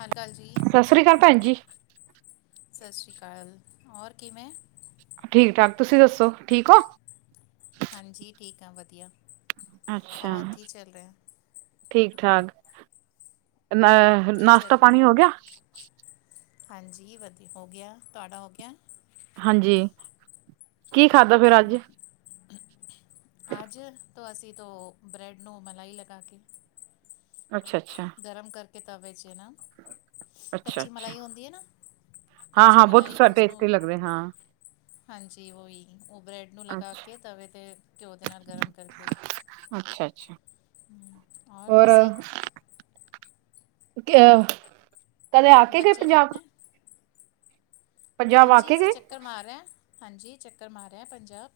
ਹਾਂਜੀ ਹਾਂਜੀ ਸਤਿ ਸ਼੍ਰੀ ਅਕਾਲ ਭੈਣ ਜੀ ਸਤਿ ਸ੍ਰੀ ਅਕਾਲ ਹੋਰ ਕਿਵੇਂ ਠੀਕ ਠਾਕ ਤੁਸੀਂ ਦੱਸੋ ਠੀਕ ਹੋ ਹਾਂਜੀ ਠੀਕ ਆ ਵਧੀਆ ਅੱਛਾ ਔਰ ਕੀ ਚੱਲ ਰਿਹਾ ਠੀਕ ਠਾਕ ਨਾ ਕੀ ਨਾਸ਼ਤਾ ਚੱਲ ਰਿਹਾ ਪਾਣੀ ਹੋ ਹੁਣ ਗਿਆ ਹਾਂਜੀ ਵਧੀਆ ਹੋ ਗਿਆ ਤੁਹਾਡਾ ਹੋ ਗਿਆ ਹਾਂਜੀ ਕੀ ਖਾਧਾ ਜੀ ਫੇਰ ਅੱਜ ਜੀ ਅੱਜ ਤੋਂ ਅਸੀਂ ਤੋਂ ਬ੍ਰੈਡ ਨੂੰ ਮਲਾਈ ਲਗਾ ਕੇ ਅੱਛਾ ਅੱਛਾ ਗਰਮ ਕਰਕੇ ਤਵੇ 'ਚ ਨਾ ਅੱਛਾ ਕੱਚੀ ਅੱਛਾ ਮਲਾਈ ਹੁੰਦੀ ਹੈ ਨਾ ਹਾਂ ਕੱਚੀ ਹਾਂ ਬਹੁਤ ਮਲਾਈ [unintelligible] ਉਸਨੂੰ ਲੱਗਦੇ ਹਾਂ ਹਾਂਜੀ ਉਹੀ ਉਹ ਬ੍ਰੈਡ ਨੂੰ ਲਗਾ ਅੱਛਾ ਕੇ ਤਵੇ ਤੇ ਘਿਓ ਦੇ ਨਾਲ ਗਰਮ ਕਰਕੇ ਅੱਛਾ ਅੱਛਾ ਹਮ, ਔਰ ਹੋਰ ਤੁਸੀਂ ਕਦੇ ਆ ਕੇ ਗਏ ਬੱਚੇ ਪੰਜਾਬ ਠੀਕ ਨੇ ਪੰਜਾਬ ਆ ਹਾਂਜੀ ਕੇ ਅਸੀਂ ਗਏ ਚੱਕਰ ਮਾਰ ਰਹੇ ਹਾਂ ਹਾਂਜੀ ਚੱਕਰ ਮਾਰਹੇ ਪੰਜਾਬ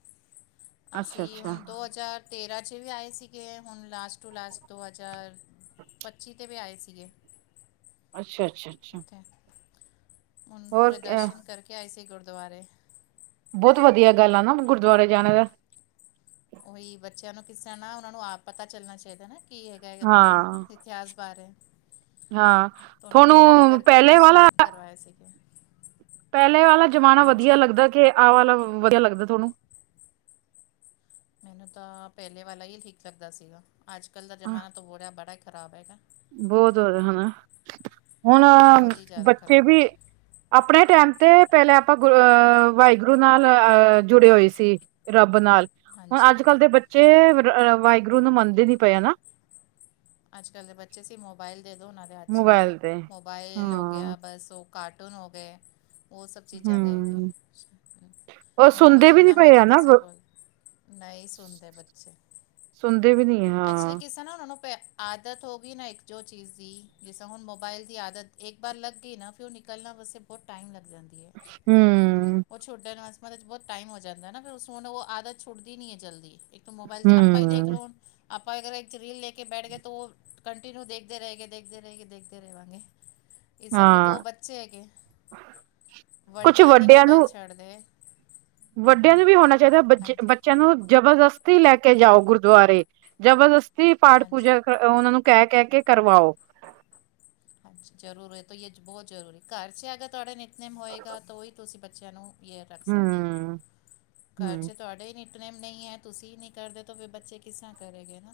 ਅੱਛਾ ਅਸੀਂ ਅੱਛਾ ਹੁਣ ਦੋ ਹਜ਼ਾਰ ਤੇਰਾਂ 'ਚ ਵੀ ਆਏ ਸੀਗੇ ਹੁਣ ਲਾਸਟ ਟੂ ਲਾਸਟ ਦੋ ਹਜ਼ਾਰ ਪੱਚੀ 'ਤੇ ਵੀ ਆਏ ਸੀਗੇ ਅੱਛਾ ਅੱਛਾ ਅੱਛਾ ਉੱਥੇ ਹੁਣ ਹੋਰ ਪੂਰੇ ਦਰਸ਼ਨ ਕਰਕੇ ਆਏ ਸੀ ਗੁਰਦੁਆਰੇ ਬਹੁਤ ਵਧੀਆ ਗੱਲ ਆ ਨਾ ਗੁਰਦੁਆਰੇ ਜਾਣੇ ਦਾ ਉਹੀ ਬੱਚਿਆਂ ਨੂੰ ਕਿਸ ਤਰ੍ਹਾਂ ਨਾਲ ਉਹਨਾਂ ਨੂੰ ਆਪ ਪਤਾ ਚੱਲਣਾ ਚਾਹੀਦਾ ਹੈ ਕੀ ਹੈਗਾ ਹੈ ਆਪਣੇ ਹਾਂ ਇਤਿਹਾਸ ਬਾਰੇ ਹਾਂ ਤੁਹਾਨੂੰ ਪਹਿਲੇ ਵਾਲਾ ਪੈਸਾ [unintelligible] ਪਹਿਲੇ ਵਾਲਾ ਜ਼ਮਾਨਾ ਵਧੀਆ ਲੱਗਦਾ ਕਿ ਆਹ ਵਾਲਾ ਵਧੀਆ ਲੱਗਦਾ ਤੁਹਾਨੂੰ ਮੈਨੂੰ ਤਾਂ ਪਹਿਲੇ ਵਾਲਾ ਹੀ ਠੀਕ ਲੱਗਦਾ ਸੀਗਾ ਅੱਜ ਕੱਲ੍ਹ ਦਾ ਜ਼ਮਾਨਾ ਤਾਂ ਬੋਲੀਆ ਬੜਾ ਹੀ ਖ਼ਰਾਬ ਹੈਗਾ ਬਹੁਤ ਹੋ ਹਨਾ ਹੁਣ ਬਹੁਤ ਹੀ ਜ਼ਿਆਦਾ ਬੱਚੇ ਖਰਾਬ ਹੈ ਵੀ ਆਪਣੇ ਟਾਈਮ ਤੇ ਪਹਿਲੇਾਂ ਆਪਾਂ ਗ ਅਹ ਵਾਹਿਗੁਰੂ ਨਾਲ ਅਹ ਜੁੜੇ ਹੋਏ ਸੀ ਰੱਬ ਨਾਲ ਹੁਣ ਹਾਂਜੀ ਅੱਜ ਕੱਲ੍ਹ ਦੇ ਬੱਚੇ ਵਾਹਿਗੁਰੂ ਨੂੰ ਮੰਨਦੇ ਨੀ ਪਏ ਨਾ ਅੱਜ ਕੱਲ੍ਹ ਦੇ ਬੱਚੇ ਸੀ ਮੋਬਾਇਲ ਦੇ ਦਿਉ ਉਹਨਾਂ ਦੇ ਅੱਜ 'ਚ ਮੋਬਾਇਲ ਤੇ ਮੋਬਾਇਲ ਹੋ ਹਾਂ ਗਿਆ ਬਸ ਉਹ ਕਾਰਟੂਨ ਹੋ ਗਏ ਉਹ ਸਭ ਚੀਜ਼ਾਂ ਲੈ ਕੇ ਹੂੰ। ਉਹ ਉਹਨਾਂ ਨੂੰ ਸੁਣਦੇ ਵੀ ਨੀ ਜਿੰਨਾ ਪਏ ਆ ਮਰਜ਼ੀ ਨਾ ਤੁਸੀਂ ਬੋਲ ਨਹੀਂ ਸੁਣਦੇ ਬੱਚੇ ਸੁਣਦੇ ਵੀ ਨੀ ਐਕਚੁਲੀ ਹਾਂ ਕਿਸ ਨਾ ਉਹਨਾਂ ਨੂੰ ਪ ਆਦਤ ਹੋ ਗਈ ਨਾ ਇੱਕ ਜੋ ਚੀਜ਼ ਦੀ ਜਿਸਸਾ ਹੁਣ ਮੋਬਾਈਲ ਦੀ ਆਦਤ ਇੱਕ ਬਾਰ ਲੱਗਈ ਨਾ ਫਿਰ ਉਹ ਨਿਕਲਣਾ ਵੈਸੇ ਬਹੁਤ ਟਾਈਮੱ ਲਗ ਜਾਂਦੀ ਹੈ ਹਮ ਉਹ ਛੁੱਡਣ ਵਾਸਤੇਤਲ ਬਹੁਤ ਟਾਈਮ ਹੋ ਜਾਂਦਾ ਨਾ ਫਿਰ ਉਸਨ ਉਹਨੂੰ ਉਹ ਆਦਤ ਛੁੱਦੀ ਨਹੀਂ ਹੈ ਜਲਦੀ ਮੋਬਾਇਲ ਤੇ ਆਪਾਂ ਹੀ ਦੇਖ ਹੂੰ ਲਓ ਹੁ ਆਪਾਂ ਅਗਰ ਰੀਲ ਲੈ ਕੇ ਬੈਠ ਗਏ ਉਹ ਕੰਟੀਿਨਿਊ ਦੇਖਦੇ ਰਹਿ ਗਏ ਦੇਖਦੇ ਰਹਿ ਗਏ ਦੇਖਦੇ ਰਹਿਵਾਂਗੇ ਇਸ ਹਫ਼ੇ ਤੋਂ ਹਾਂ ਉਹ ਬੱਚੇ ਹੈਗੇ ਕੁਛ ਵੱਡੇ ਹੀ ਨਹੀਂ ਵੱਡਿਆਂ ਨੂੰ ਮੋਬਾਇਲ ਛੱਡਦੇ ਵੱਡਿਆਂ ਹਮ, ਨੂੰ ਵੀ ਹੋਣਾ ਚਾਹੀਦਾ ਹਾਂਜੀ ਬਚ ਚਲੋ ਜਬਰਦਸਤੀ ਲੈ ਕੇ ਜਾਓ ਗੁਰਦੁਆਰੇ ਜਬਰਦਸਤੀ ਪਾਠ ਹਾਂਜੀ ਪੂਜਾ ਕਰ ਉਹਨਾਂ ਨੂੰ ਕਹਿ ਕਹਿ ਕੇ ਕਰਵਾਓ ਹਾਂਜੀ ਜ਼ਰੂਰ ਇਹ ਬਹੁਤ ਜ਼ਰੂਰੀ ਘਰ ਚ ਅਗਰ ਤੁਹਾਡੇ ਨਿਤਨਿਮ ਹੋਏਗਾ ਤਾਂ ਉਹੀ ਤੁਸੀਂ ਬੱਚਿਆਂ ਨੂੰ ਇਆ ਰੱਖ ਸਕਦੇ ਹੋ ਹਮ ਘਰ ਹਮ ਚ ਤੁਹਾਡੇ ਹੀ ਨੀ। ਨਿੱਤ ਨੇਮ ਨਹੀਂ ਹੈ ਤੁਸੀਂ ਨਹੀਂ ਕਰਦੇ ਤੇ ਫਿਰ ਬੱਚੇ ਕਿਸਰ੍ਹਾਂ ਕਰੇ ਗ ਹਨ।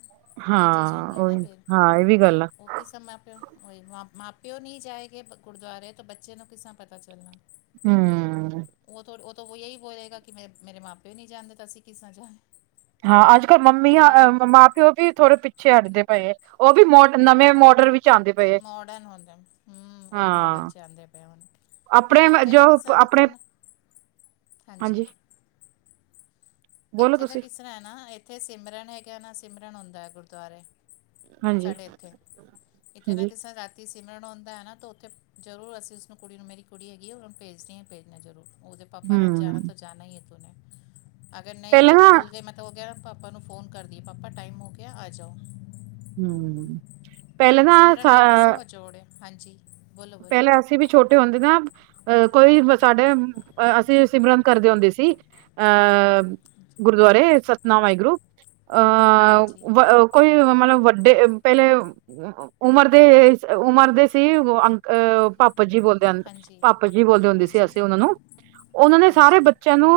ਹਾਂ ਉਹੀ ਹਾਂ ਇਹ ਵੀ ਗੱਲ ਆ। ਕਿਸ ਮਾਂ ਪਿਓਹੀ ਮਾਂ ਪਿਓ ਨਹੀਂ ਜਾਏਗੇ ਗੁਰਦੁਆਰੇ ਤੋਂ ਬੱਚੇ ਨੂੰ ਕਿਸਾਂ ਪਤਾ ਚੱਲਣਾ। [unintelligible] ਉਹ ਉਹ ਤੋਂ ਇਹੀ ਬੋਲਹੇਗਾ ਕਿ ਮੇ ਮੇਰੇ ਮਾਂ ਪਿਓ ਨਹੀਂ ਜਾਣਦੇ ਤਾਂ ਅਸੀਂ ਕਿਸ ਨਾਲ੍ਹਾਂ ਜਾ। ਹਾਂ, ਅੱਜ ਕੱਲ੍ਹ ਮੰਮੀਆਂ ਮਾਂ ਪਿਓ ਵੀ ਥੋੜੇ ਪਿੱਛੇ ਹਟਦੇ ਪਏ। ਉਹ ਵੀ ਮੋ ਨਵੇਂ ਹਾਂਜੀ ਮੋਟਰ ਵਿੱਚ ਆਂਦੇ ਪਏ ਆ ਮੋਡਰਨ ਹੁੰਦਾ ਹੂੰ ਉਹੀ ਮੋਡਰਨ ਹਾਂ। 'ਚ ਆਂਦੇ ਪਏ ਹੁਣ ਨਹੀਂ ਆਪਣੇ ਇੱਥੇ ਜੋ ਤਾਂ ਕਿਸਾਂ ਆਪਣੇ। ਹੁਣ ਹਾਂਜੀ। ਬੋਲੋ ਇੱਥੇ ਤਾਂ ਤੁਸੀਂ ਕਿਸ ਤਰ੍ਹਾਂ ਹੈ ਨਾ ਇੱਥੇ ਸਿਮਰਨ ਹੈਗਾ ਨਾ ਸਿਮਰਨ ਹੁੰਦਾ ਹੈ ਗੁਰਦੁਆਰੇ। ਹਾਂਜੀ ਸਾਡੇ ਇੱਥੇ ਇੱਥੇ ਨਾ ਹਾਂਜੀ ਕਿਸੇ। ਧ ਸਿਮਰਨ ਆਉਂਦਾ ਹੈ ਨਾ ਤਾਂ ਉੱਥੇ ਜ਼ਰੂਰ ਅਸੀਂ ਉਸਨੂੰ ਕੁੜੀ ਨੂੰ ਮੇਰੀ ਕੁੜੀ ਹੈਗੀ ਆ ਉਹਨਾਂ ਨੂੰ ਭੇਜਦੀ ਹਾਂ ਭੇਜਣਾ ਜ਼ਰੂਰ ਉਹਦੇ। ਪਪਾ ਨਾਲ ਹਮ ਜਾਣਾ ਤਾਂ ਜਾਣਾ ਹੀਈ ਤੂੰ ਅਗਰ ਨਹੀਂ ਵੀ ਪਹਿਲਾਂ ਉਹ ਨਾ ਭੁੱਲ ਗਏ ਮੈਂ ਤਾਂ ਉਹ ਕਹਿ ਪਾਪਾ ਨੂੰ ਫੋਨ ਕਰਦੀ ਪਾਪਾ ਟਾਈਮ ਹੋ ਗਿਆ ਆ ਜਾਓ ਹਮ ਪਹਿਲੇਾਂ ਨਾ ਸਿਮਰਨ ਸਾ ਨਾਲ ਕਿਸਾ ਵਜੋੜ ਹੈ ਹਾਂਜੀ ਬੋਲੋ ਬੋਲੋ ਪਹਿਲਾਂ ਅਸੀਂ ਵੀ ਛੋਟੇ ਹੁੰਦੇ ਨਾ ਅਹ ਕੋਈ ਸਾਡੇ ਅਸੀਂ ਸਿਮਰਨ ਕਰਦੇ ਹੁੰਦੇ ਸੀ। ਅਹ ਗੁਰਦੁਆਰੇ ਸਤਿਨਾਮ ਵਾਹਿਗੁਰੂ ਹਾਂਜੀ ਅਹ। ਕੋਈ ਮਤਲਬ ਵੱਡੇ ਪਹਿਲੇ ਉਮਰ ਦੇ ਉਮਰ ਦੇ ਸੀ ਅ। ਅ ਪਾ ਪਾਪਾ ਜੀ ਬੋਲਦੇ ਹਾਂਜੀ ਪਾਪਾ ਜੀ ਬੋਲਦੇ ਹੁੰਦੇ ਸੀ ਹਾਂਜੀ ਅਸੀਂ ਉਹਨਾਂ ਨੂੰ ਉਹਨਾਂ ਨੇ ਸਾਰੇ ਹਾਂਜੀ ਬੱਚਿਆਂ ਨੂੰ।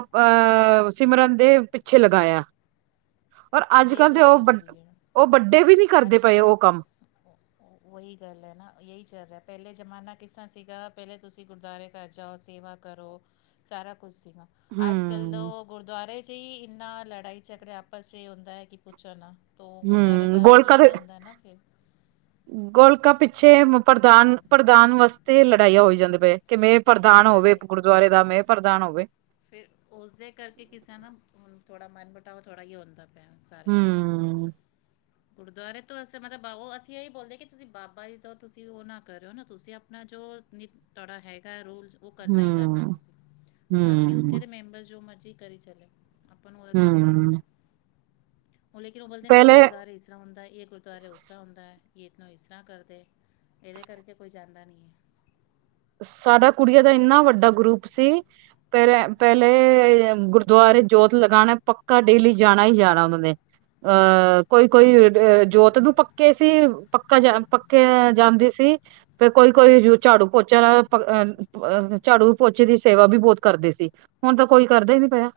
ਅਹ ਸਿਮਰਨ ਦੇ ਪਿੱਛੇ ਲਗਾਇਆ‌। ਔਰ ਅੱਜ ਕੱਲ੍ਹ ਦੇ ਉਹ ਵੱਡੇ ਉਹ ਵੱਡੇ ਵੀ ਨਹੀਂ ਕਰਦੇ ਪਏ ਉਹ ਕੰਮ। [inaudible] ਉਹੀ ਗੱਲ ਐ ਨਾ ਇਹੀ ਚੱਲ ਰਿਹਾ ਪਹਿਲੇ ਜ਼ਮਾਨਾ ਕਿਸ ਤਰ੍ਹਾਂ ਸੀਗਾ ਪਹਿਲੇ ਤੁਸੀਂ ਗੁਰਦੁਆਰੇ ਘਰ ਜਾਓ ਸੇਵਾ। ਕਰੋ ਸਾਰਾ ਕੁਛ ਸੀਗਾ। ਅੱਜ ਕੱਲ੍ਹ ਦ ਹਮ ਓ ਗੁਰਦੁਆਰੇ 'ਚ ਹੀ ਇੰਨਾ ਲੜਾਈ ਝਗੜੇ ਆਪਸ 'ਚ ਹੀ ਹੁੰਦਾ ਕੀ, ਕੁਛ ਨਾ ਤਾਂ ਉਹ ਗੁਰਦੁਆਰੇ ਹਮ ਤਾਂ ਗੋਲਕ ਇਹੀ ਨਹੀਂ ਹੁੰਦਾ ਨਾ ਫਿਰ। ਗੋਲਕਾ ਪਿੱਛੇ ਪ੍ਰਧਾਨ ਪ੍ਰਧਾਨ ਵਾਸਤੇ ਲੜਾਈਆਂ ਹੋਈ ਜਾਂਦਾ ਪਏ ਕਿਵੇਂ। ਪ੍ਰਧਾਨ ਹੋਵੇ ਲੜਾਈ ਗੁਰਦੁਆਰੇ ਦਾ ਮੇ ਪ੍ਰਧਾਨ ਹੋਵੇ। ਫਿਰ ਉਸਦੇ ਕਰਕੇ ਕਿਸੇ ਦਾ ਨਾ ਥੋੜ੍ਹਾ ਮਨ ਬਿਟਾਵਾ ਥੋੜ੍ਹਾ ਈ ਹੁੰਦਾ। ਭੈਣ ਸਾਰਿਆਂ ਦਾ। ਹੂੰ ਗੁਰਦੁਆਰੇ ਤੋਂ ਅ ਮਤਲਬ ਅਸੀਂ ਇਹੀ ਬੋਲਦੇ ਆ ਕਿ ਤੁਸੀਂ ਬਾਬਾ ਜੀ ਤੋਂ ਤੁਸੀਂ ਉਹ ਨਾ ਕਰਿਓ ਨਾ ਤੁਸੀਂ ਆਪਣਾ ਜੋ। ਨੀ। ਤੁਹਾਡਾ ਹੈਗਾ ਰੋਲਸ ਉਹ ਕਰਨਾ ਹੀ ਕਰਨਾ ਹੂੰ ਤੁਸੀਂ। ਬਾਕੀ ਉੱਥੇ ਹੂੰ ਦੇ ਮੈਂਬਰਸ ਜੋ ਮਰਜ਼ੀ ਕਰੀ ਚੱਲੇ ਆਪਾਂ ਨੂੰ ਉਹਦਾ ਕੀ ਏ। ਹੂੰ ਉਹ ਲੇਕਿਨ ਓ ਬੋਲਦੇ ਪਹਿਲੇ ਗੁਰੁਆਰਾ ਇਸ ਤਰ੍ਹਾਂ ਹੁੰਦਾ। ਗੁਰਦੁਆਰੇ ਉਦਾਂ ਹੁੰਦਾ ਤੋਂ ਇਸ ਤਰ੍ਹਾਂ ਕਰਦੇ ਇਹਦੇ ਕਰਕੇ ਕੋਈ ਜਾਂਦਾ ਨਹੀਂ ਐ। ਸਾਡਾ ਕੁੜੀਆਂ ਦਾ ਇੰਨਾ ਵੱਡਾ ਗਰੁੱਪ ਸੀ। ਪਹਿਲੇ ਪਹਿਲੇ ਗੁਰਦੁਆਰੇ ਜੋਤ ਲਗਾਣਾ ਪੱਕਾ ਡੇਲੀ ਜਾਣਾ ਈ ਜਾਣਾ ਉਹਨਾਂ ਨੇ। ਅਹ ਕੋਈ ਕੋਈ ਅ ਜੋਤ ਨੂੰ ਪੱਕੇ ਸੀ ਪੱਕਾ ਜਾ। ਕੇ ਜਾਂਦੀ ਸੀ ਤੇ ਕੋਈ ਕੋਈ ਹਾਂਜੀ ਝਾੜੂ ਪੋ ਚਾ ਲਾਵੇ ਅਹ ਝਾੜੂ ਪੋਚੇ ਦੀ ਸੇਵਾ ਵੀ ਬਹੁਤ ਕਰਦੇ ਸੀ ਹੁਣ ਤਾਂ ਕੋਈ ਕਰਦਾ ਹੀ ਨੀ ਪਿਆ।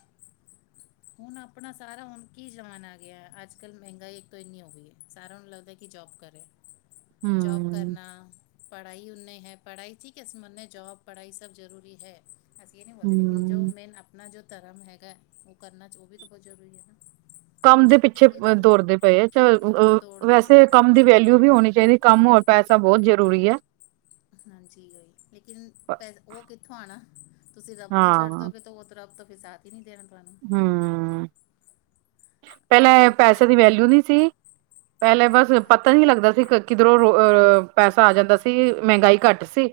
ਹੁਣ ਆਪਣਾ ਸਾਰਾ ਹੁਣ ਕੀ ਜਮਾਨਾ ਆ ਗਿਆ ਅੱਜ ਕੱਲ ਮਹਿੰਗਾਈ ਇੱਕ ਤੋਂ ਇੰਨੀ ਹੋ ਗਈ ਹੈ। ਸਾਰਿਆਂ ਨੂੰ ਲੱਗਦਾ ਕਿ ਜੋਬ ਕਰੋ ਜੋਬ, ਹਮ ਕਰਨਾ ਪੜ੍ਹਾਈ ਉਨੇ ਐ ਪੜ੍ਹਾਈ ਠੀਕ ਹੈ ਮੰਨੇ ਜੌਬ ਪੜ੍ਹਾਈ ਸਭ ਜਰੂਰੀ ਹੈ। ਅਸੀਂ ਇਹ ਨਹੀਂ ਬੋਲਦੇ ਲੇਕਿਨ ਜੋ ਮੇਨ ਆਪਣਾ ਜੋ ਧਰਮ ਹੈਗਾ ਉਹ ਕਰਨਾ ਚ ਉਹ ਵੀ ਤਾਂ ਬਹੁਤ ਜ਼ਰੂਰੀ ਐ। ਕੰਮ ਦੇ ਪਿੱਛੇ ਦੌੜਦੇ ਪਏ ਹਆ ਦੌੜਦੇ ਪਏ ਵੈਸੇ ਹਾਂ ਕੰਮ ਦੀ ਜ਼ਿਆਦਾ ਵੈਲਿਊ। ਵੀ ਹੋਣੀ ਚਾਹੀਦੀ ਕੰਮ ਹੋਵੇ ਪੈਸਾ ਬਹੁਤ ਜ਼ਰੂਰੀ ਐ। ਹਾਂਜੀ, ਲੇਕਿਨ ਪੈਸ ਉਹ ਕਿੱਥੋਂ ਆਣਾ ਤੁਸੀਂ ਰੱਬ ਨੂੰ ਛੱਡ ਹਾਂ ਦੋਗੇ ਤੇ ਉਹ ਰੱਬ ਤੋਂ ਵੀ ਜ਼ਿਆਦਾ। [unintelligible] ਹੂੰ, ਪਹਿਲਾਂ ਉਹੀ ਤਾਂ ਪੈਸੇ ਗੱਲ ਦੀ ਹੈ ਫਿਰ ਵੈਲਿਊ ਨਹੀਂ ਸੀ ਪਹਿਲਾਂ ਬਸ ਪਤਾ ਹਾਂਜੀ ਨੀ ਲੱਗਦਾ ਸੀ। ਕਿਧਰੋਂ ਅਹ ਪੈਸਾ ਆ ਜਾਂਦਾ ਸੀ ਮਹਿੰਗਾਈ ਘੱਟ ਸੀ।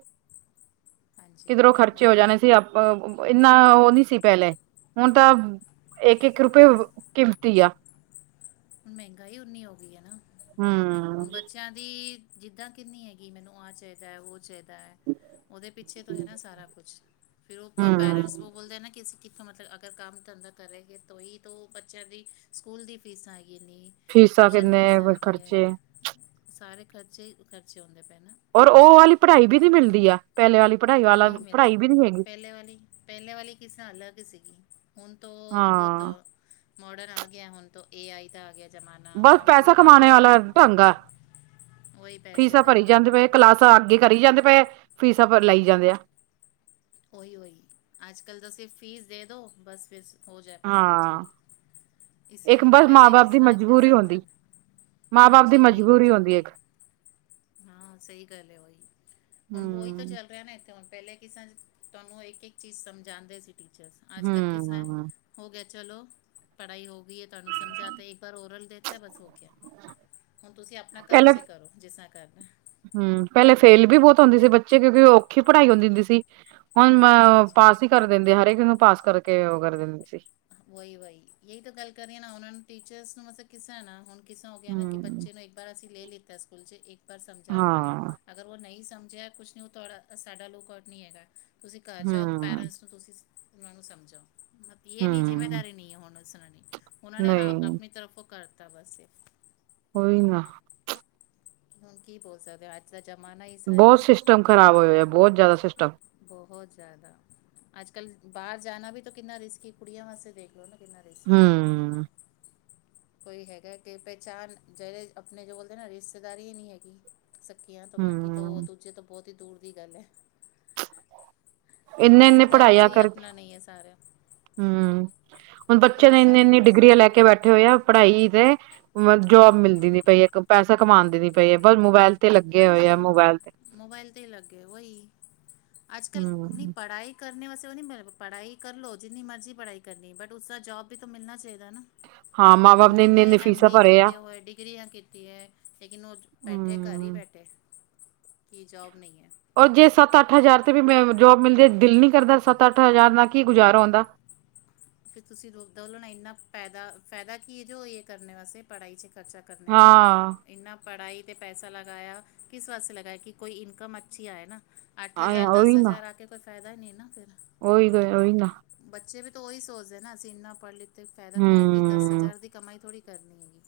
ਹਾਂਜੀ ਕਿਧਰੋਂ ਖਰਚੇ ਹੋ ਉਹੀ ਉਹੀ ਜਾਣੇ ਸੀ ਇੰਨਾ ਉਹ ਨੀ ਸੀ ਪਹਿਲੇ। ਹੁਣ ਤਾਂ ਏਕੇ-ਏਕ ਰੂਪਏ ਕਿਮਤੀ ਆ। ਹੁਣ ਮਹਿੰਗਾਈ ਉਓਨੀ ਹੋ ਗਈ ਹੈ ਨਾ। ਹੂੰ, ਬੱਚਿਆਂ ਦੀ ਜਿੱਦਾਂ ਕਿੰਨੀ ਹੈਗੀ ਮੈਨੂੰ ਆਹ ਚਾਹੀਦਾ ਉਹ ਚਾਹੀਦਾ। ਉਹਦੇ ਪਿੱਛੇ ਤੋਂ ਹੈ ਨਾ ਸਾਰਾ ਕੁੱਛ ਫਿਰ ਉਹ ਪੇਰੈਂਟਸ ਹਮ ਬੋਲਦੇ ਨਾ ਕਿ ਅਸੀਂ ਕਿੱਥੋਂ ਮਤਲਬ ਅਗਰ ਕੰਮ ਧੰਦਾ ਕਰੇਗੇ ਤੋਂ ਹੀ ਤੋਂ ਬੱਚਿਆਂ ਦੀ ਸਕੂਲ ਦੀ ਫੀਸਾਂ ਹੈਗੀਆਂ ਇੰਨੀਆਂ। ਫੀਸਾਂ ਕਿੰਨੇ ਖਰਚੇ। ਸਾਰੇ ਖਰਚੇ ਖਰਚੇ ਹੁੰਦੇ ਪਏ‌ ਨੇ। ਔਰ ਉਹ ਵਾਲੀ ਪੜ੍ਹਾਈ ਵੀ ਨੀ ਮਿਲਦੀ ਆ। ਪਹਿਲੇ ਵਾਲੀ ਪੜ੍ਹਾਈ। ਵਾਲਾ ਨਹੀਂ ਪੜ੍ਹਾਈ ਮਿਲਦੀ। ਵੀ ਨਹੀਂ ਹੈਗੀ ਪਹਿਲੇ ਵਾਲੀ ਪਹਿਲੇ ਵਾਲੀ ਕਿਸ ਤਰ੍ਹਾਂ ਅਲੱਗ ਸੀਗੀ। ਹੁਣ ਬਹੁਤ ਹਾਂ ਮੋਡਰਨ ਆ ਗਿਆ ਹੁਣ ਏ ਆਈ ਤਾਂ ਆ ਗਿਆ। ਜ਼ਮਾਨਾ ਬਸ ਪੈਸਾ ਕੰਪਿਊਟਰ ਦਾ ਕਮਾਣੇ ਵਾਲਾ ਚਲਦਾ। ਢੰਗ ਆ ਉਹੀ ਪੈਸੇ ਫੀਸਾਂ ਦਾ ਹੀ ਭਰੀ ਡਰਨੇ ਆ ਜਾਂਦੇ ਪਏ ਪੂਰਾ। ਕਲਾਸਾਂ ਅੱਗੇ ਕਰੀ ਜਾਂਦੇ ਪਏ। ਫੀਸਾਂ ਲਈ ਜਾਂਦੇ ਆ। ਉਹੀ ਉਹੀ ਅੱਜ ਕੱਲ੍ਹ ਤਾਂ ਸਿਰਫ ਫੀਸ ਦੇ ਦੋ। ਬਸ ਫਿਰ ਹੋ ਜਾਏ ਪੜ੍ਹਾਈ ਹੋ ਹਾਂ ਜਾਏਗੀ। ਇਸ ਤਰ੍ਹਾਂ ਇੱਕ ਹੈਗਾ। ਬਸ ਮਾਂ ਪਹਿਲੇ ਬਾਪ ਕਿਸ ਦੀ ਤਰ੍ਹਾਂਥੇ ਮਜਬੂਰੀ ਸਮਝ ਆਦਾ। ਹੁੰਦੀ ਮਾਂ -ਬਾਪ ਦੀ ਮਜਬੂਰੀ ਹੁੰਦੀ ਇੱਕ। ਹਾਂ, ਸਹੀ ਗੱਲ ਹੈ ਉਹੀ ਹੁਣ, ਉਹੀ ਤਾਂ ਹੂੰ ਚੱਲ ਰਿਹਾ ਨਾ ਇੱਥੇ ਹੁਣ ਪਹਿਲੇ ਕਿਸ ਤੁਹਾਨੂੰ ਇੱਕ- ਇੱਕ ਚੀਜ਼ ਸਮਝਾਉਂਦੇ ਸੀ ਟੀਚਰ। ਅੱਜ ਕੱਲ ਕਿਸ ਤਰ੍ਹਾਂ ਹੂੰ ਹੋ ਗਿਆ ਚਲੋ। ਪੜ੍ਹਾਈ ਹੋ ਗਈ ਹੈ ਤੁਹਾਨੂੰ ਸਮਝਾਤਾ ਇੱਕ ਵਾਰ ਓਰਲ ਦੇ ਤਾਂ ਬਸ ਹੋ ਗਿਆ। ਹੁਣ ਤੁਸੀਂ ਆਪਣਾ ਘਰ ਚ ਕਰੋ, ਜਿਸ ਤਰ੍ਹਾਂ ਕਰਨਾ। ਹਮ, ਪਹਿਲੇ ਫੇਲ ਵੀ ਬਹੁਤ ਹੁੰਦੀ ਸੀ ਬੱਚੇ। ਕਿਉਂਕਿ ਉਹ ਔਖੀ ਪੜ੍ਹਾਈ ਹਉੁੰਦੀ ਹੁੰਦੀ ਸੀ। ਹੁਣ ਮੈਂ ਹਾਂਜੀ ਪਾਸ ਹੀ ਕਰ ਦਿੰਦੀ ਹਰੇਕ ਨੂੰ ਪਾਸ ਕਰਕੇ ਉਹ ਕਰ ਦਿੰਦੀ ਸੀ। ਵਹੀ- ਵਹੀ ਇਹੀ ਤਾਂ ਗੱਲ ਕਰੀਏ ਨਾ ਉਹਨਾਂ ਨੂੰ ਟੀਚਰਸ ਨੂੰ ਮਤਲਬ ਕਿਸਾਂ ਨਾ ਹੁਣ ਕਿਸਾਂ ਹੋ ਗਿਆ ਨਾ ਕਿ ਹੂੰ ਬੱਚੇ ਨੂੰ ਪਰ ਅਸੀਂ ਲੈ ਲਿੱਤਾ ਸਕੂਲ ਚ' ਇੱਕ ਵਾਰ ਸਮਝਾਤਾ। ਹਾਂ ਅਗਰ ਉਹ ਨਹੀਂ ਸਮਝਿਆ ਕੁਛ ਨਹੀਂ ਉਹ ਤੁਹਾਡਾ ਸਾਡਾ ਲੁਕ ਆਊਟ ਨਹੀਂ ਹੈਗਾ। ਤੁਸੀਂ ਘਰ ਜਾਓ ਹੂੰ ਪੈਰੈਂਟਸ ਤੁਸੀਂ ਉਹਨਾਂ ਨੂੰ ਸਮਝੋ ਮ ਇਹ ਨਹੀਂ। ਹੂੰ ਜ਼ਿੰਮੇਵਾਰੀ ਹੁਣ ਸੁਣਾ, ਉਹਨਾਂ ਨੇ ਹਾਂ ਨਹੀਂ ਆਪਣੀ ਤਰਫੋਂ ਕਰ ਦਿੱਤਾ ਬਸ ਇਹ। ਹੋਈ ਨਾ। ਹੁਣ ਕੀ ਬੋਲ ਸਕਦੇ ਹੋ। ਦਾ ਜ਼ਮਾਨਾ ਇਸ ਤਰ੍ਹਾਂ ਹੈਗਾ ਬਹੁਤ ਸਿਸਟਮ ਖ਼ਰਾਬ ਹੋਏ ਬਹੁ- ਹੋ ਆ, ਬਹੁਤ ਜ਼ਿਆਦਾ ਸਿਸਟਮ। ਬਹੁਤ ਜ਼ਿਆਦਾ। ਅੱਜ ਕੱਲ ਬਾਹਰ ਜਾਣਾ ਵੀ ਤਾਂ ਕਿੰਨਾ ਰਿਸਕ ਕੁੜੀਆਂ ਵਾਸਤੇ ਦੇਖਲੋ ਨਾ ਕਿੰਨਾ ਰਿਸਕ। ਹਾਂ। ਕੋਈ ਹੈਗਾ ਕਿ ਪਹਿਚਾਣ ਜਿਹੜੇ ਆਪਣੇ ਜੋ ਬੋਲਦੇ ਨਾ ਰਿਸ਼ਤੇਦਾਰੀ ਹੀ ਨਹੀਂ ਹੈਗੀ। ਸਕੱਕੀਆਂ ਤੋਂ ਬਾਕੀ ਤੋਂ ਉਹ ਹੂੰ ਦੂਜੇ ਤੋਂ ਬਹੁਤ ਹੀ ਦੂਰ ਦੀ ਗੱਲ ਹੈ। ਇੰਨੇ ਇੰਨੇ ਰਿਸ਼ਤੇਦਾਰੀ ਚਹੀ ਆਪਣਾ ਨਹੀਂ ਹੈ ਸਾਰਿਆਂ। ਹਮ ਹੁਣ ਬੱਚੇ ਨੇ ਭਰੋਸਾ ਇੰਨੀ- ਨਹੀਂ ਇੰਨੀ ਕਰ ਡਿਗਰੀਆਂ ਸਕਦੇ ਲੈ ਨਾ ਕੇ ਆਪਾਂ ਬੈਠੇ ਹੋਏ ਆ। ਪੜ੍ਹਾਈ ਤੇ ਮਤ ਜੋਬ ਮਿਲਦੀ ਨੀ ਪਈ ਹੈ ਪੈਸਾ ਕਮਾਂਦੀ ਨੀ ਪਈ ਹੈ ਬ ਮੋਬਾਇਲ ਤੇ ਲੱਗੇ ਹੋਏ ਹਾਂਜੀ, ਆ ਮੋਬਾਇਲ ਤੇ ਮੋਬਾਇਲ ਤੇ ਲੱਗੇ ਉਹੀ ਅੱਜ ਕੱਲੀ ਹਮ ਪੜ੍ਹਾਈ ਕਰਨੇ ਵਾਸਤੇ ਉਹ ਨੀ ਮ ਪੜ੍ਹਾਈ ਕਰ ਲਓ ਜਿੰਨੀ ਮਰਜ਼ੀ ਪੜ੍ਹਾਈ ਕਰਨੀ ਬਟ ਉਸਦਾ ਜੋਬ ਵੀ ਤੂੰ ਮਿਲਣਾ ਚਾਹੀਦਾ। ਹਾਂ ਮਾਂ ਬਾਪ ਹੁਣ ਨੇ ਇੰਨੇ ਕਿੰਨੇ ਇੰਨੇ ਐਮ ਫੀਸਾਂ ਬੀ ਭਰੇ ਆ ਕੀਤੇ ਹੋਏ ਡਿਗਰੀਆਂ ਕੀਤੀਆਂ ਹੈ। ਲੇਕਿਨ ਉਹ ਬੈਠੇ ਘਰ ਹੀ ਹਮ ਬੈਠੇ ਕੀ ਜੋਬ ਨਹੀਂ ਹੈ। ਔਰ ਜੇ ਸੱਤ -ਅੱਠ ਹਜ਼ਾਰ ਤੇ ਵੀ ਮੈਂ ਜੋਬ ਮਿਲਦੀ ਦਿਲ ਨੀ ਕਰਦਾ ਸੱਤ -ਅੱਠ ਹਜ਼ਾਰ ਨਾਲ ਕੀ ਗੁਜ਼ਾਰਾ ਆਉਂਦਾ। ਫਿਰ ਤੁਸੀਂ ਰੋ ਇੰਨਾ ਫਾਇਦਾ-ਫਾਇਦਾ ਕੀ ਜੋ ਇਹ ਕਰਨੇ ਵਾਸਤੇ ਪੜ੍ਹਾਈ ਚ' ਖਰਚਾ। ਕਰਨੇ ਦਾ। ਹਾਂ ਇਨਾ ਪੜ੍ਹਾਈ 'ਤੇ ਪੈਸਾ ਲਗਾਇਆ ਕਿਸ ਵਾਸਤੇ ਲਗਾਇਆ। ਕਿ ਕੋਈ ਇਨਕਮ ਅੱਛੀ ਆਏ ਨਾ। ਅੱਠ ਆ ਹਜ਼ਾਰ, ਉਹੀ ਦਸ ਨਾ ਹਜ਼ਾਰ ਆ ਕੇ ਕੋਈ ਫ਼ਾਇਦਾ ਹੀ ਨਹੀਂ ਨਾ ਫਿਰ ਉਹੀ ਕੋ ਉਹੀ ਨਾ ਬੱਚੇ ਵੀ ਤਾਂ ਉਹੀ ਸੋਚਦੇ ਨਾ ਅਸੀਂ ਇੰਨਾ ਪੜ੍ਹ ਲਿੱਖ ਫਾਇਦਾ ਥੋੜ੍ਹਾ ਕੀਤਾ ਸੀ ਹਮ ਹਜ਼ਾਰ ਦੀ ਕਮਾਈ ਥੋੜੀ ਕਰਨੀ ਹੈਗੀ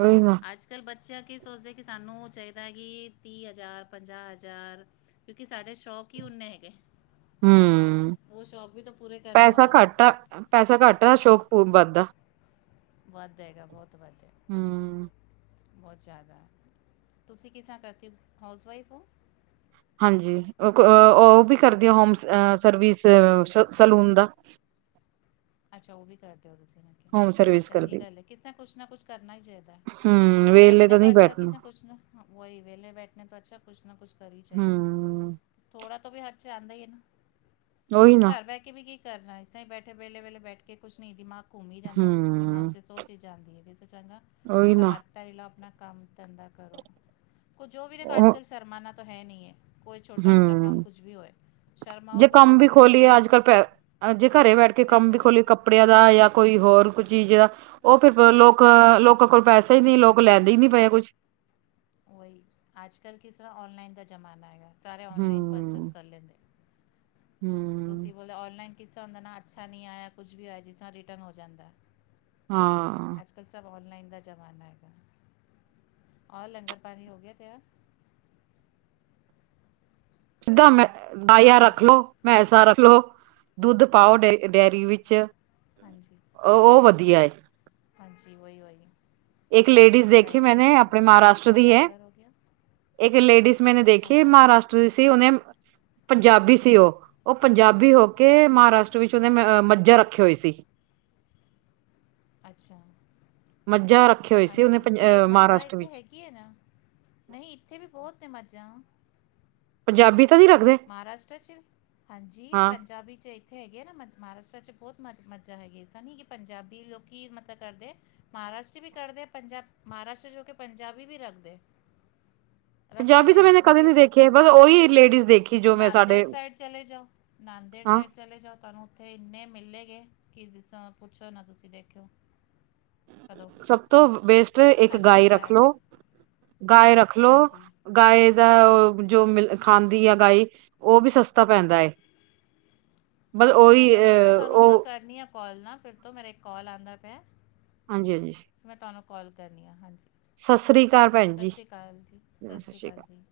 ਹੋਈ ਨਾ ਅੱਜ ਕੱਲ੍ਹ ਬੱਚਿਆਂ ਕੀ ਸੋਚਦੇ ਕਿ ਸਾਨੂੰ ਚਾਹੀਦਾ ਹੈ ਕਿ ਤੀਹ ਹਜ਼ਾਰ, ਪੰਜਾਹ ਹਜ਼ਾਰ ਕਿਉਂਕਿ ਸਾਡੇ ਸ਼ੌਕ ਹੀ ਓਨੇ ਹੈਗੇ। ਹਮ, ਉਹ ਸ਼ੌਕ ਵੀ ਤਾਂ ਪੂਰੇ ਕਰਨੇ ਪੈਸਾ ਉਹਨਾਂ ਨੇ ਘੱਟ ਆ, ਪੈਸਾ ਘੱਟ ਆ ਸ਼ੋਕ ਪ ਵੱਧ ਦਾ ਵੱਧ ਹੈਗਾ ਬਹੁਤ ਵੱਧ ਹੈ। ਹਮ, ਬਹੁਤ ਜ਼ਿਆਦਾ ਤੁਸੀਂ ਕਿਸ ਤਰਾ ਕਰਕੇ ਹਾਊਸ ਵਾਈਫ ਹੋ? ਹਾਂਜੀ, ਉਹ ਵੀ ਕਰਦੀਆਂ ਹੋਮ ਸਰਵਿਸ ਸਲੂਨ ਦਾ। ਅੱਛਾ। ਉਹ ਵੀ ਕਰ ਦਿਓ ਤੁਸੀਂ ਕਿਹਾ ਹੋਮ ਨਹੀਂ ਸਰਵਿਸ ਚੰਗੀ ਕਰਦੀ ਗੱਲ ਹੈ। ਕਿਸ ਤੇ ਕੁਛ ਨਾ ਕੁਛ ਕਰਨਾ ਹੀ ਚਾਹੀਦਾ। ਹਮ, ਵੇਖਲੇ ਤਾਂ ਨਹੀਂ ਬੈਠਣੇ। ਹਾਂ ਵਹੀ ਵਿਹਲੇ ਬੈਠੇ ਤੋਂ ਅੱਛਾ, ਕੁਛ ਨਾ ਕੁਛ ਕਰ ਹੀ ਚਲੋ ਹੂੰ ਥੋੜਾ ਤੋਂ ਵੀ ਹੱਥ ਆਉਂਦਾ ਈ ਨਾ ਉਹੀ ਨਾ ਘਰ ਬਹਿ ਕੇ ਵੀ ਕੀ ਕਰਨਾ ਇਸੇ ਹੀ ਬੈਠੇ ਵੇਲੇ- ਵੇਲੇ ਬੈਠ ਕੇ ਕੁਛ ਨਹੀਂ ਦ ਦਿਮਾਗ ਘੁੰਮ ਹੀ ਜਾਂਦਾ ਦਿਮਾਗ ਹੂੰ 'ਚ ਸੋ ਚੀਜ਼ਾਂ ਆਉਂਦੀ ਹੈ ਇਸ ਤੋਂ ਚੰਗਾ ਉਹੀ ਥੋੜ੍ਹਾ ਨਾ ਹੱਥ ਪਹਿਰੀ ਲਓ ਆਪਣਾ ਕੰਮ ਧੰਦਾ ਕਰੋ ਕੁ ਜੋ ਵੀ ਦੇਖੋ ਅੱਜ ਉਹ ਕੱਲ੍ਹ ਸ਼ਰਮਾਣਾਉ ਤਾਂ ਹੈ ਨਹੀਂ ਹੈ ਕੋਈ ਛੋਟਾ ਮੋਟਾ ਕੰਮ ਹੂੰ ਕੁਛ ਵੀ ਹੋਏ ਜੇ ਸ਼ਰਮਾਓਗੇ ਤਾਂ ਕੰਮ ਵੀ ਤੂੰ ਕਿਸ ਖੋਲੀਏ ਤਾਂ ਅੱਜ ਕੱਲ ਪੈ ਜੇ ਘਰੇ ਬੈਠ ਕੇ ਕੰਮ ਵੀ ਖੋਲੀਏ ਕੱਪੜਿਆਂ ਦਾ ਜਾਂ ਕੋਈ ਹੋਰ ਕੋਈ ਚੀਜ਼ ਦਾ ਉਹ ਫਿਰ ਲੋਕ ਲੋਕਾਂ ਕੋਲ ਪੈਸਾ ਹੀ ਨਹੀਂ ਲੋਕ ਲੈਂਦੇ ਹੀ ਨੀ ਪਏ ਕੁਛ ਉਹੀ ਅੱਜ ਕੱਲ੍ਹ ਕਿਸ ਤਰ੍ਹਾਂ ਔਨਲਾਈਨ ਦਾ ਜ਼ਮਾਨਾ ਹੈਗਾ ਸਾਰੇ ਔਨਲਾਈਨ ਪਰ ਪਰਚੇਸ ਕਰ ਲੈਂਦੇ ਹਮ ਤੁਸੀਂ ਬੋਲਦੇ ਔਨਲਾਈਨ ਕਿੱਸਾ ਹੁੰਦਾ ਨਾ ਅੱਛਾ ਨਹੀਂ ਆਇਆ ਕੁਝ ਵੀ ਹੋਇਆ ਜਿਸ ਤਰ੍ਹਾਂ ਰਿਟਰਨ ਹੋ ਜਾਂਦਾ ਹਾਂ ਅੱਜ ਕੱਲ੍ਹ ਸਭ ਔਨਲਾਈਨ ਦਾ ਜ਼ਮਾਨਾ ਹੈਗਾ ਔਰ ਲੰਗਰ ਪਾਣੀ ਹੋ ਗਿਆ ਤਿਆਰ ਸਿੱਧਾ ਮੈਂ ਆਇਆ ਰੱਖ ਹੈਲੋ ਲੋੋ ਮੈਸਾ ਰੱਖ ਲੋ ਦੁੱਧ ਪਾਓ ਡੇ ਡੇਅਰੀ ਵਿੱਚ ਹਾਂਜੀ ਉਹ ਵਧੀਆ ਏ ਹਾਂਜੀ ਉਹੀ ਵਾਲੀ- ਇੱਕ ਲੇਡੀਜ਼ ਦੇਖੀ ਮੈਂਨੇ ਆਪਣੇ ਮਹਾਰਾਸ਼ਟਰ ਔਰ ਦੀ ਹੈ ਲੰਗਰ ਹੋ ਗਿਆ [inaudible] [inaudible] ਇੱਕ ਲੇਡੀਜ਼ ਮੈਂਨੇ ਦੇਖੀ ਹਾਂਜੀ ਮਹਾਰਾਸ਼ਟਰ ਦੀ ਸੀ ਉਹਨੇ ਪੰਜਾਬੀ ਸੀ ਉਹ, ਉਹ ਪੰਜਾਬੀ ਹੋ ਕੇ ਮਹਾਰਾਸ਼ਟਰ ਵਿੱਚ ਉਹਨੇ ਮੱਝਾਂ ਰੱਖੇ ਹੋਏ ਸੀ। ਅੱਛਾ ਮੱਝਾਂ ਰੱਖੇ ਹੋਏ ਸੀ ਉਹਨੇ ਪੰਜਹ ਮਹਾਰਾਸ਼ਟਰ ਵਿੱਚ ਕੀ ਨਾ, ਨਹੀਂ ਇੱਥੇ ਵੀ ਬਹੁਤ ਨੇ ਮੱਝ ਪੰਜਾਬੀ ਤਾਂ ਨਹੀਂ ਰੱਖਦੇ ਮਹਾਰਾਸ਼ਟਰ 'ਚ ਹਾਂਜੀ ਹਾਂ ਪੰਜਾਬੀ 'ਚ ਇੱਕ ਇੱਥੇ ਹੈਗੇ ਹੈ ਨਾ ਮ ਮਹਾਰਾਸ਼ਟਰ 'ਚ ਬਹੁਤ ਮਜ ਮੱਝਾਂ ਹੈਗੀ ਸਨ। ਕਿ ਪੰਜਾਬੀ ਲੋਕ ਮਤਲਬ ਕਰਦੇ ਮਹਾਰਾਸ਼ਟਰੀ ਵੀ ਕਰਦੇ ਪੰਜਾਬ ਮਹਾਰਾਸ਼ਟਰ ਜੋ ਕਿ ਪੰਜਾਬੀ ਵੀ ਰੱਖਦੇ ਰੱਖਦੇ ਪੰਜਾਬੀ ਤਾਂ ਹੈ ਮੈਨੇ ਕਦੇ ਹੈਗੇ ਨਹੀਂ ਬਹੁਤ ਦੇਖੇ ਸਾਰੇ ਬਸ ਉਹੀ ਲੇਡੀਜ਼ ਦੇਖੀ ਤੁਸੀਂ ਜੋ ਮੈਂ ਨਾਂਦੇੜ ਸਾਡੇ ਸਾਈਡ ਚਲੇ ਜਾਓ ਨਾਂਦੇੜ ਹਾਂ ਸਾਈਡ ਚਲੇ ਜਾਓ ਤੁਹਾਨੂੰ ਉੱਥੇ ਇੰਨੇ ਮਿਲੇ ਗਏ ਕਿ ਪੁੱਛੋ ਨਾ ਤੁਸੀਂ ਦੇਖਿਓ ਕਦੋਂ ਸਭ ਤੋਂ ਬੇਸਟ ਇੱਕ ਹਜ਼ੂਰ ਗਾਇ ਰੱਖ ਸਾਹਿਬ ਲੋ, ਗਾਇ ਰੱਖ ਲੋ ਹਾਂਜੀ ਗਾਏ ਦਾ ਜੋ ਮਿਲ ਖਾਂਦੀ ਆ ਗਾਇ ਉਹ ਵੀ ਸਸਤਾ ਪੈਂਦਾ [inaudible] [inaudible] ਬਸ ਅੱਛਾ ਉਹੀ ਭੈਣ ਜੀ ਮੈਂ ਅਹ ਤੁਹਾਨੂੰ ਨਾ ਉਹ ਕਰਨੀ ਹੈ ਕੋਲ ਨਾ ਫਿਰ ਤੋਂ ਮੇਰਾ ਇੱਕ ਕੋਲ ਆਉਂਦਾ ਪਿਆ ਹਾਂਜੀ-ਹਾਂਜੀ ਮੈਂ ਤੁਹਾਨੂੰ ਕੋਲ ਕਰਨੀ ਆ ਹਾਂਜੀ ਸਤਿ ਸ੍ਰੀ ਅਕਾਲ ਓਕੇ ਭੈਣ ਸਤਿ ਜੀ, ਸ਼੍ਰੀ ਅਕਾਲ ਜੀ-ਸਤਿ ਸਤਿ ਸ਼੍ਰੀ ਸ੍ਰੀ ਅਕਾਲ ਜੀ